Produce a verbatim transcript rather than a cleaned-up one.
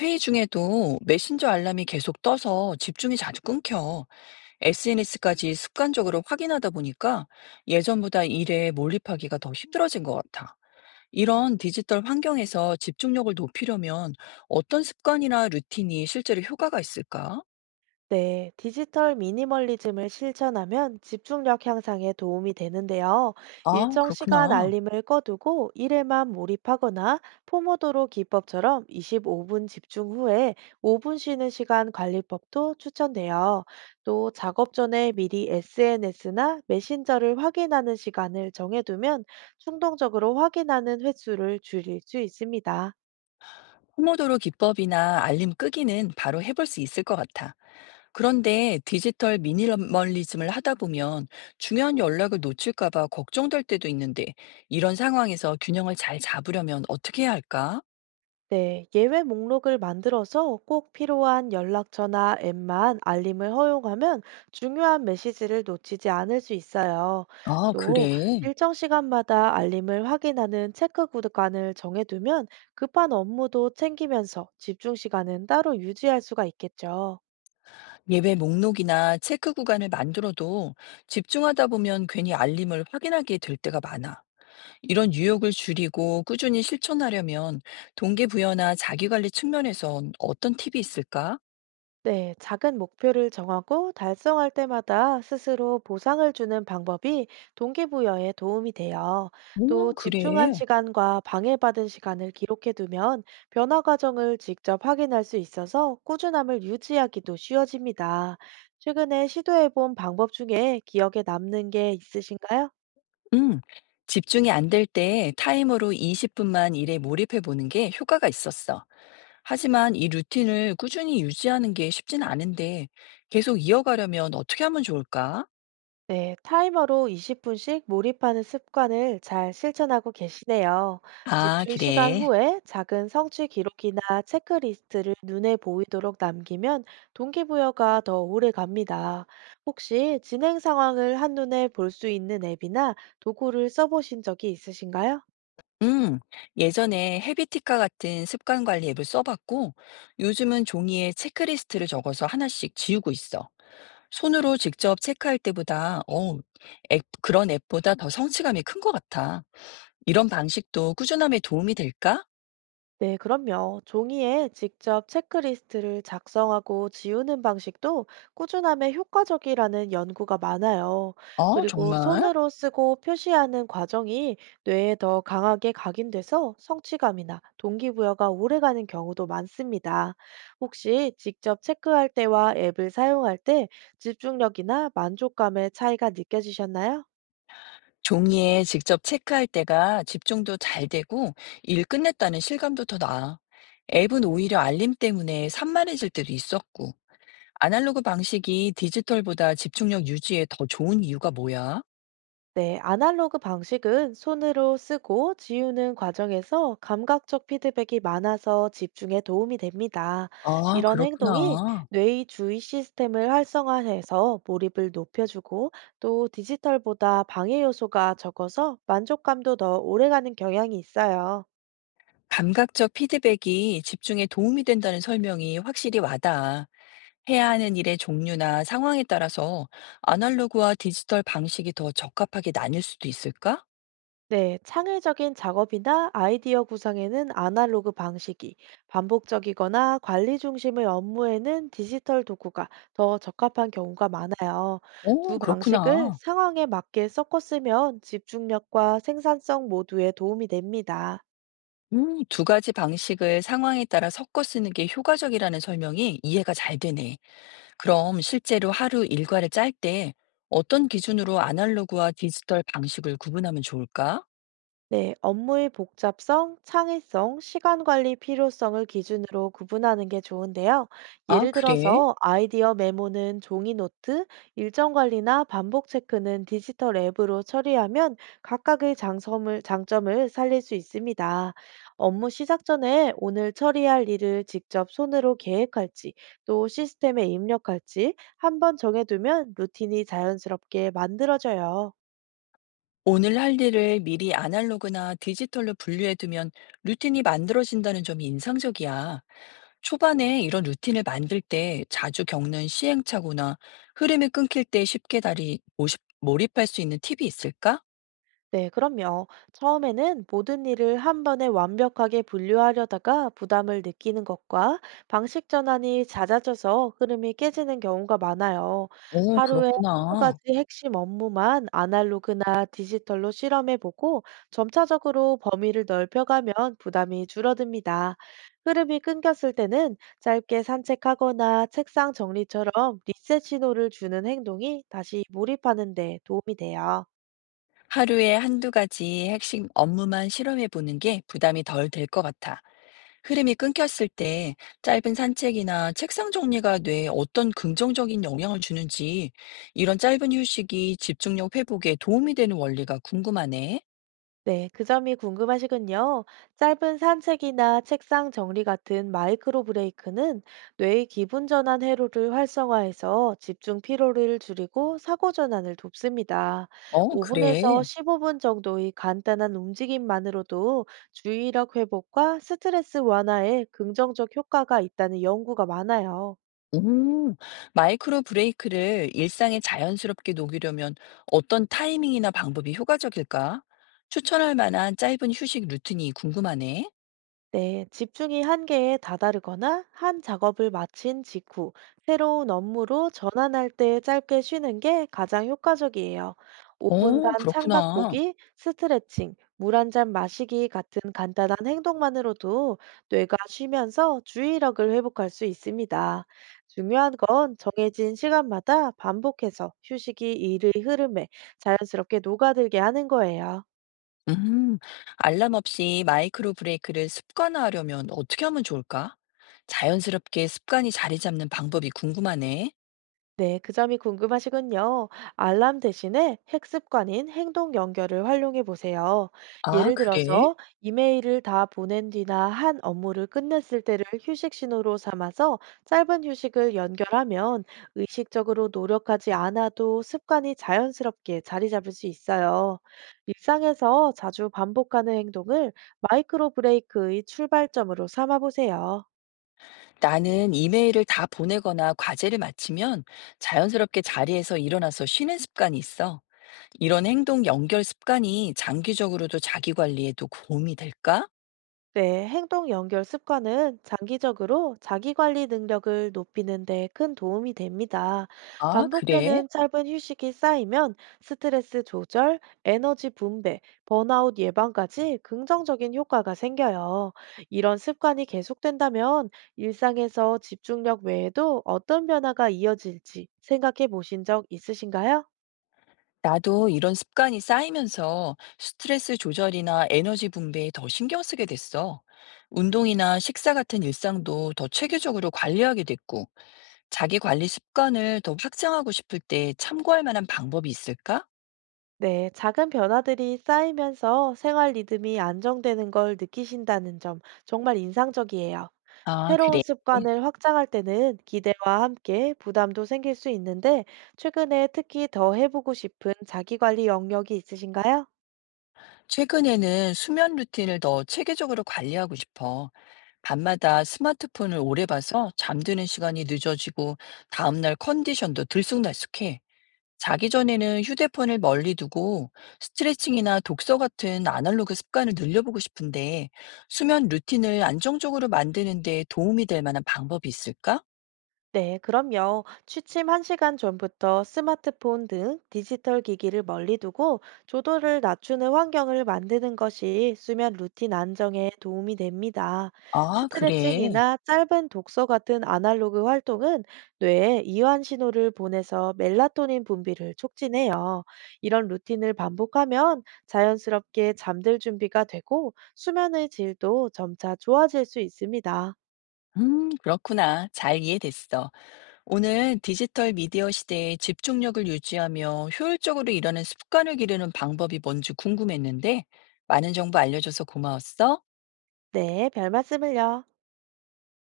회의 중에도 메신저 알람이 계속 떠서 집중이 자주 끊겨. 에스엔에스까지 습관적으로 확인하다 보니까 예전보다 일에 몰입하기가 더 힘들어진 것 같아. 이런 디지털 환경에서 집중력을 높이려면 어떤 습관이나 루틴이 실제로 효과가 있을까? 네, 디지털 미니멀리즘을 실천하면 집중력 향상에 도움이 되는데요. 아, 일정 시간 그렇구나. 알림을 꺼두고 일에만 몰입하거나 포모도로 기법처럼 이십오 분 집중 후에 오 분 쉬는 시간 관리법도 추천돼요. 또 작업 전에 미리 에스엔에스나 메신저를 확인하는 시간을 정해두면 충동적으로 확인하는 횟수를 줄일 수 있습니다. 포모도로 기법이나 알림 끄기는 바로 해볼 수 있을 것 같아. 그런데 디지털 미니멀리즘을 하다 보면 중요한 연락을 놓칠까 봐 걱정될 때도 있는데 이런 상황에서 균형을 잘 잡으려면 어떻게 해야 할까? 네, 예외 목록을 만들어서 꼭 필요한 연락처나 앱만 알림을 허용하면 중요한 메시지를 놓치지 않을 수 있어요. 아, 또 그래. 일정 시간마다 알림을 확인하는 체크 구간을 정해두면 급한 업무도 챙기면서 집중 시간은 따로 유지할 수가 있겠죠. 예배 목록이나 체크 구간을 만들어도 집중하다 보면 괜히 알림을 확인하게 될 때가 많아. 이런 유혹을 줄이고 꾸준히 실천하려면 동기부여나 자기관리 측면에선 어떤 팁이 있을까? 네, 작은 목표를 정하고 달성할 때마다 스스로 보상을 주는 방법이 동기부여에 도움이 돼요. 또 오, 집중한 그래. 시간과 방해받은 시간을 기록해 두면 변화 과정을 직접 확인할 수 있어서 꾸준함을 유지하기도 쉬워집니다. 최근에 시도해 본 방법 중에 기억에 남는 게 있으신가요? 음, 집중이 안 될 때 타이머로 이십 분만 일에 몰입해 보는 게 효과가 있었어. 하지만 이 루틴을 꾸준히 유지하는 게 쉽진 않은데 계속 이어가려면 어떻게 하면 좋을까? 네, 타이머로 이십 분씩 몰입하는 습관을 잘 실천하고 계시네요. 아, 집중 시간 그래. 후에 작은 성취 기록이나 체크리스트를 눈에 보이도록 남기면 동기부여가 더 오래 갑니다. 혹시 진행 상황을 한눈에 볼 수 있는 앱이나 도구를 써보신 적이 있으신가요? 음, 예전에 헤비티카 같은 습관 관리 앱을 써봤고 요즘은 종이에 체크리스트를 적어서 하나씩 지우고 있어. 손으로 직접 체크할 때보다, 어, 앱, 그런 앱보다 더 성취감이 큰 것 같아. 이런 방식도 꾸준함에 도움이 될까? 네, 그럼요. 종이에 직접 체크리스트를 작성하고 지우는 방식도 꾸준함에 효과적이라는 연구가 많아요. 어, 그리고 정말? 손으로 쓰고 표시하는 과정이 뇌에 더 강하게 각인돼서 성취감이나 동기부여가 오래가는 경우도 많습니다. 혹시 직접 체크할 때와 앱을 사용할 때 집중력이나 만족감의 차이가 느껴지셨나요? 종이에 직접 체크할 때가 집중도 잘 되고 일 끝냈다는 실감도 더 나아. 앱은 오히려 알림 때문에 산만해질 때도 있었고. 아날로그 방식이 디지털보다 집중력 유지에 더 좋은 이유가 뭐야? 네, 아날로그 방식은 손으로 쓰고 지우는 과정에서 감각적 피드백이 많아서 집중에 도움이 됩니다. 아, 이런 행동이 그렇구나. 뇌의 주의 시스템을 활성화해서 몰입을 높여주고 또 디지털보다 방해 요소가 적어서 만족감도 더 오래가는 경향이 있어요. 감각적 피드백이 집중에 도움이 된다는 설명이 확실히 와닿아. 해야 하는 일의 종류나 상황에 따라서 아날로그와 디지털 방식이 더 적합하게 나뉠 수도 있을까? 네, 창의적인 작업이나 아이디어 구상에는 아날로그 방식이, 반복적이거나 관리 중심의 업무에는 디지털 도구가 더 적합한 경우가 많아요. 두 오, 방식을 그렇구나. 상황에 맞게 섞어 쓰면 집중력과 생산성 모두에 도움이 됩니다. 음, 두 가지 방식을 상황에 따라 섞어 쓰는 게 효과적이라는 설명이 이해가 잘 되네. 그럼 실제로 하루 일과를 짤 때 어떤 기준으로 아날로그와 디지털 방식을 구분하면 좋을까? 네, 업무의 복잡성, 창의성, 시간 관리 필요성을 기준으로 구분하는 게 좋은데요. 아, 예를 그래? 들어서 아이디어 메모는 종이 노트, 일정 관리나 반복 체크는 디지털 앱으로 처리하면 각각의 장점을, 장점을 살릴 수 있습니다. 업무 시작 전에 오늘 처리할 일을 직접 손으로 계획할지 또 시스템에 입력할지 한 번 정해두면 루틴이 자연스럽게 만들어져요. 오늘 할 일을 미리 아날로그나 디지털로 분류해두면 루틴이 만들어진다는 점이 인상적이야. 초반에 이런 루틴을 만들 때 자주 겪는 시행착오나 흐름이 끊길 때 쉽게 다리 모십- 몰입할 수 있는 팁이 있을까? 네, 그럼요. 처음에는 모든 일을 한 번에 완벽하게 분류하려다가 부담을 느끼는 것과 방식 전환이 잦아져서 흐름이 깨지는 경우가 많아요. 오, 하루에 한두 가지 그렇구나. 핵심 업무만 아날로그나 디지털로 실험해보고 점차적으로 범위를 넓혀가면 부담이 줄어듭니다. 흐름이 끊겼을 때는 짧게 산책하거나 책상 정리처럼 리셋 신호를 주는 행동이 다시 몰입하는 데 도움이 돼요. 하루에 한두 가지 핵심 업무만 실험해 보는 게 부담이 덜 될 것 같아. 흐름이 끊겼을 때 짧은 산책이나 책상 정리가 뇌에 어떤 긍정적인 영향을 주는지 이런 짧은 휴식이 집중력 회복에 도움이 되는 원리가 궁금하네. 네, 그 점이 궁금하시군요. 짧은 산책이나 책상 정리 같은 마이크로 브레이크는 뇌의 기분 전환 회로를 활성화해서 집중 피로를 줄이고 사고 전환을 돕습니다. 어, 오 분에서 그래. 십오 분 정도의 간단한 움직임만으로도 주의력 회복과 스트레스 완화에 긍정적 효과가 있다는 연구가 많아요. 음, 마이크로 브레이크를 일상에 자연스럽게 녹이려면 어떤 타이밍이나 방법이 효과적일까? 추천할 만한 짧은 휴식 루틴이 궁금하네. 네, 집중이 한계에 다다르거나 한 작업을 마친 직후 새로운 업무로 전환할 때 짧게 쉬는 게 가장 효과적이에요. 오 분간 어, 창밖 그렇구나. 보기, 스트레칭, 물 한 잔 마시기 같은 간단한 행동만으로도 뇌가 쉬면서 주의력을 회복할 수 있습니다. 중요한 건 정해진 시간마다 반복해서 휴식이 일의 흐름에 자연스럽게 녹아들게 하는 거예요. 음, 알람 없이 마이크로 브레이크를 습관화하려면 어떻게 하면 좋을까? 자연스럽게 습관이 자리 잡는 방법이 궁금하네. 네, 그 점이 궁금하시군요. 알람 대신에 핵습관인 행동 연결을 활용해 보세요. 아, 예를 그래? 들어서 이메일을 다 보낸 뒤나 한 업무를 끝냈을 때를 휴식 신호로 삼아서 짧은 휴식을 연결하면 의식적으로 노력하지 않아도 습관이 자연스럽게 자리 잡을 수 있어요. 일상에서 자주 반복하는 행동을 마이크로 브레이크의 출발점으로 삼아 보세요. 나는 이메일을 다 보내거나 과제를 마치면 자연스럽게 자리에서 일어나서 쉬는 습관이 있어. 이런 행동 연결 습관이 장기적으로도 자기 관리에도 도움이 될까? 네, 행동 연결 습관은 장기적으로 자기관리 능력을 높이는 데 큰 도움이 됩니다. 아, 그래? 반복되는 짧은 휴식이 쌓이면 스트레스 조절, 에너지 분배, 번아웃 예방까지 긍정적인 효과가 생겨요. 이런 습관이 계속된다면 일상에서 집중력 외에도 어떤 변화가 이어질지 생각해 보신 적 있으신가요? 나도 이런 습관이 쌓이면서 스트레스 조절이나 에너지 분배에 더 신경 쓰게 됐어. 운동이나 식사 같은 일상도 더 체계적으로 관리하게 됐고, 자기 관리 습관을 더 확장하고 싶을 때 참고할 만한 방법이 있을까? 네, 작은 변화들이 쌓이면서 생활 리듬이 안정되는 걸 느끼신다는 점 정말 인상적이에요. 아, 새로운 그래. 습관을 확장할 때는 기대와 함께 부담도 생길 수 있는데, 최근에 특히 더 해보고 싶은 자기관리 영역이 있으신가요? 최근에는 수면 루틴을 더 체계적으로 관리하고 싶어. 밤마다 스마트폰을 오래 봐서 잠드는 시간이 늦어지고, 다음날 컨디션도 들쑥날쑥해. 자기 전에는 휴대폰을 멀리 두고 스트레칭이나 독서 같은 아날로그 습관을 늘려보고 싶은데 수면 루틴을 안정적으로 만드는 데 도움이 될 만한 방법이 있을까? 네, 그럼요. 취침 한 시간 전부터 스마트폰 등 디지털 기기를 멀리 두고 조도를 낮추는 환경을 만드는 것이 수면 루틴 안정에 도움이 됩니다. 아, 그래. 스트레칭이나 짧은 독서 같은 아날로그 활동은 뇌에 이완 신호를 보내서 멜라토닌 분비를 촉진해요. 이런 루틴을 반복하면 자연스럽게 잠들 준비가 되고 수면의 질도 점차 좋아질 수 있습니다. 음, 그렇구나. 잘 이해됐어. 오늘 디지털 미디어 시대에 집중력을 유지하며 효율적으로 일하는 습관을 기르는 방법이 뭔지 궁금했는데 많은 정보 알려줘서 고마웠어. 네, 별 말씀을요.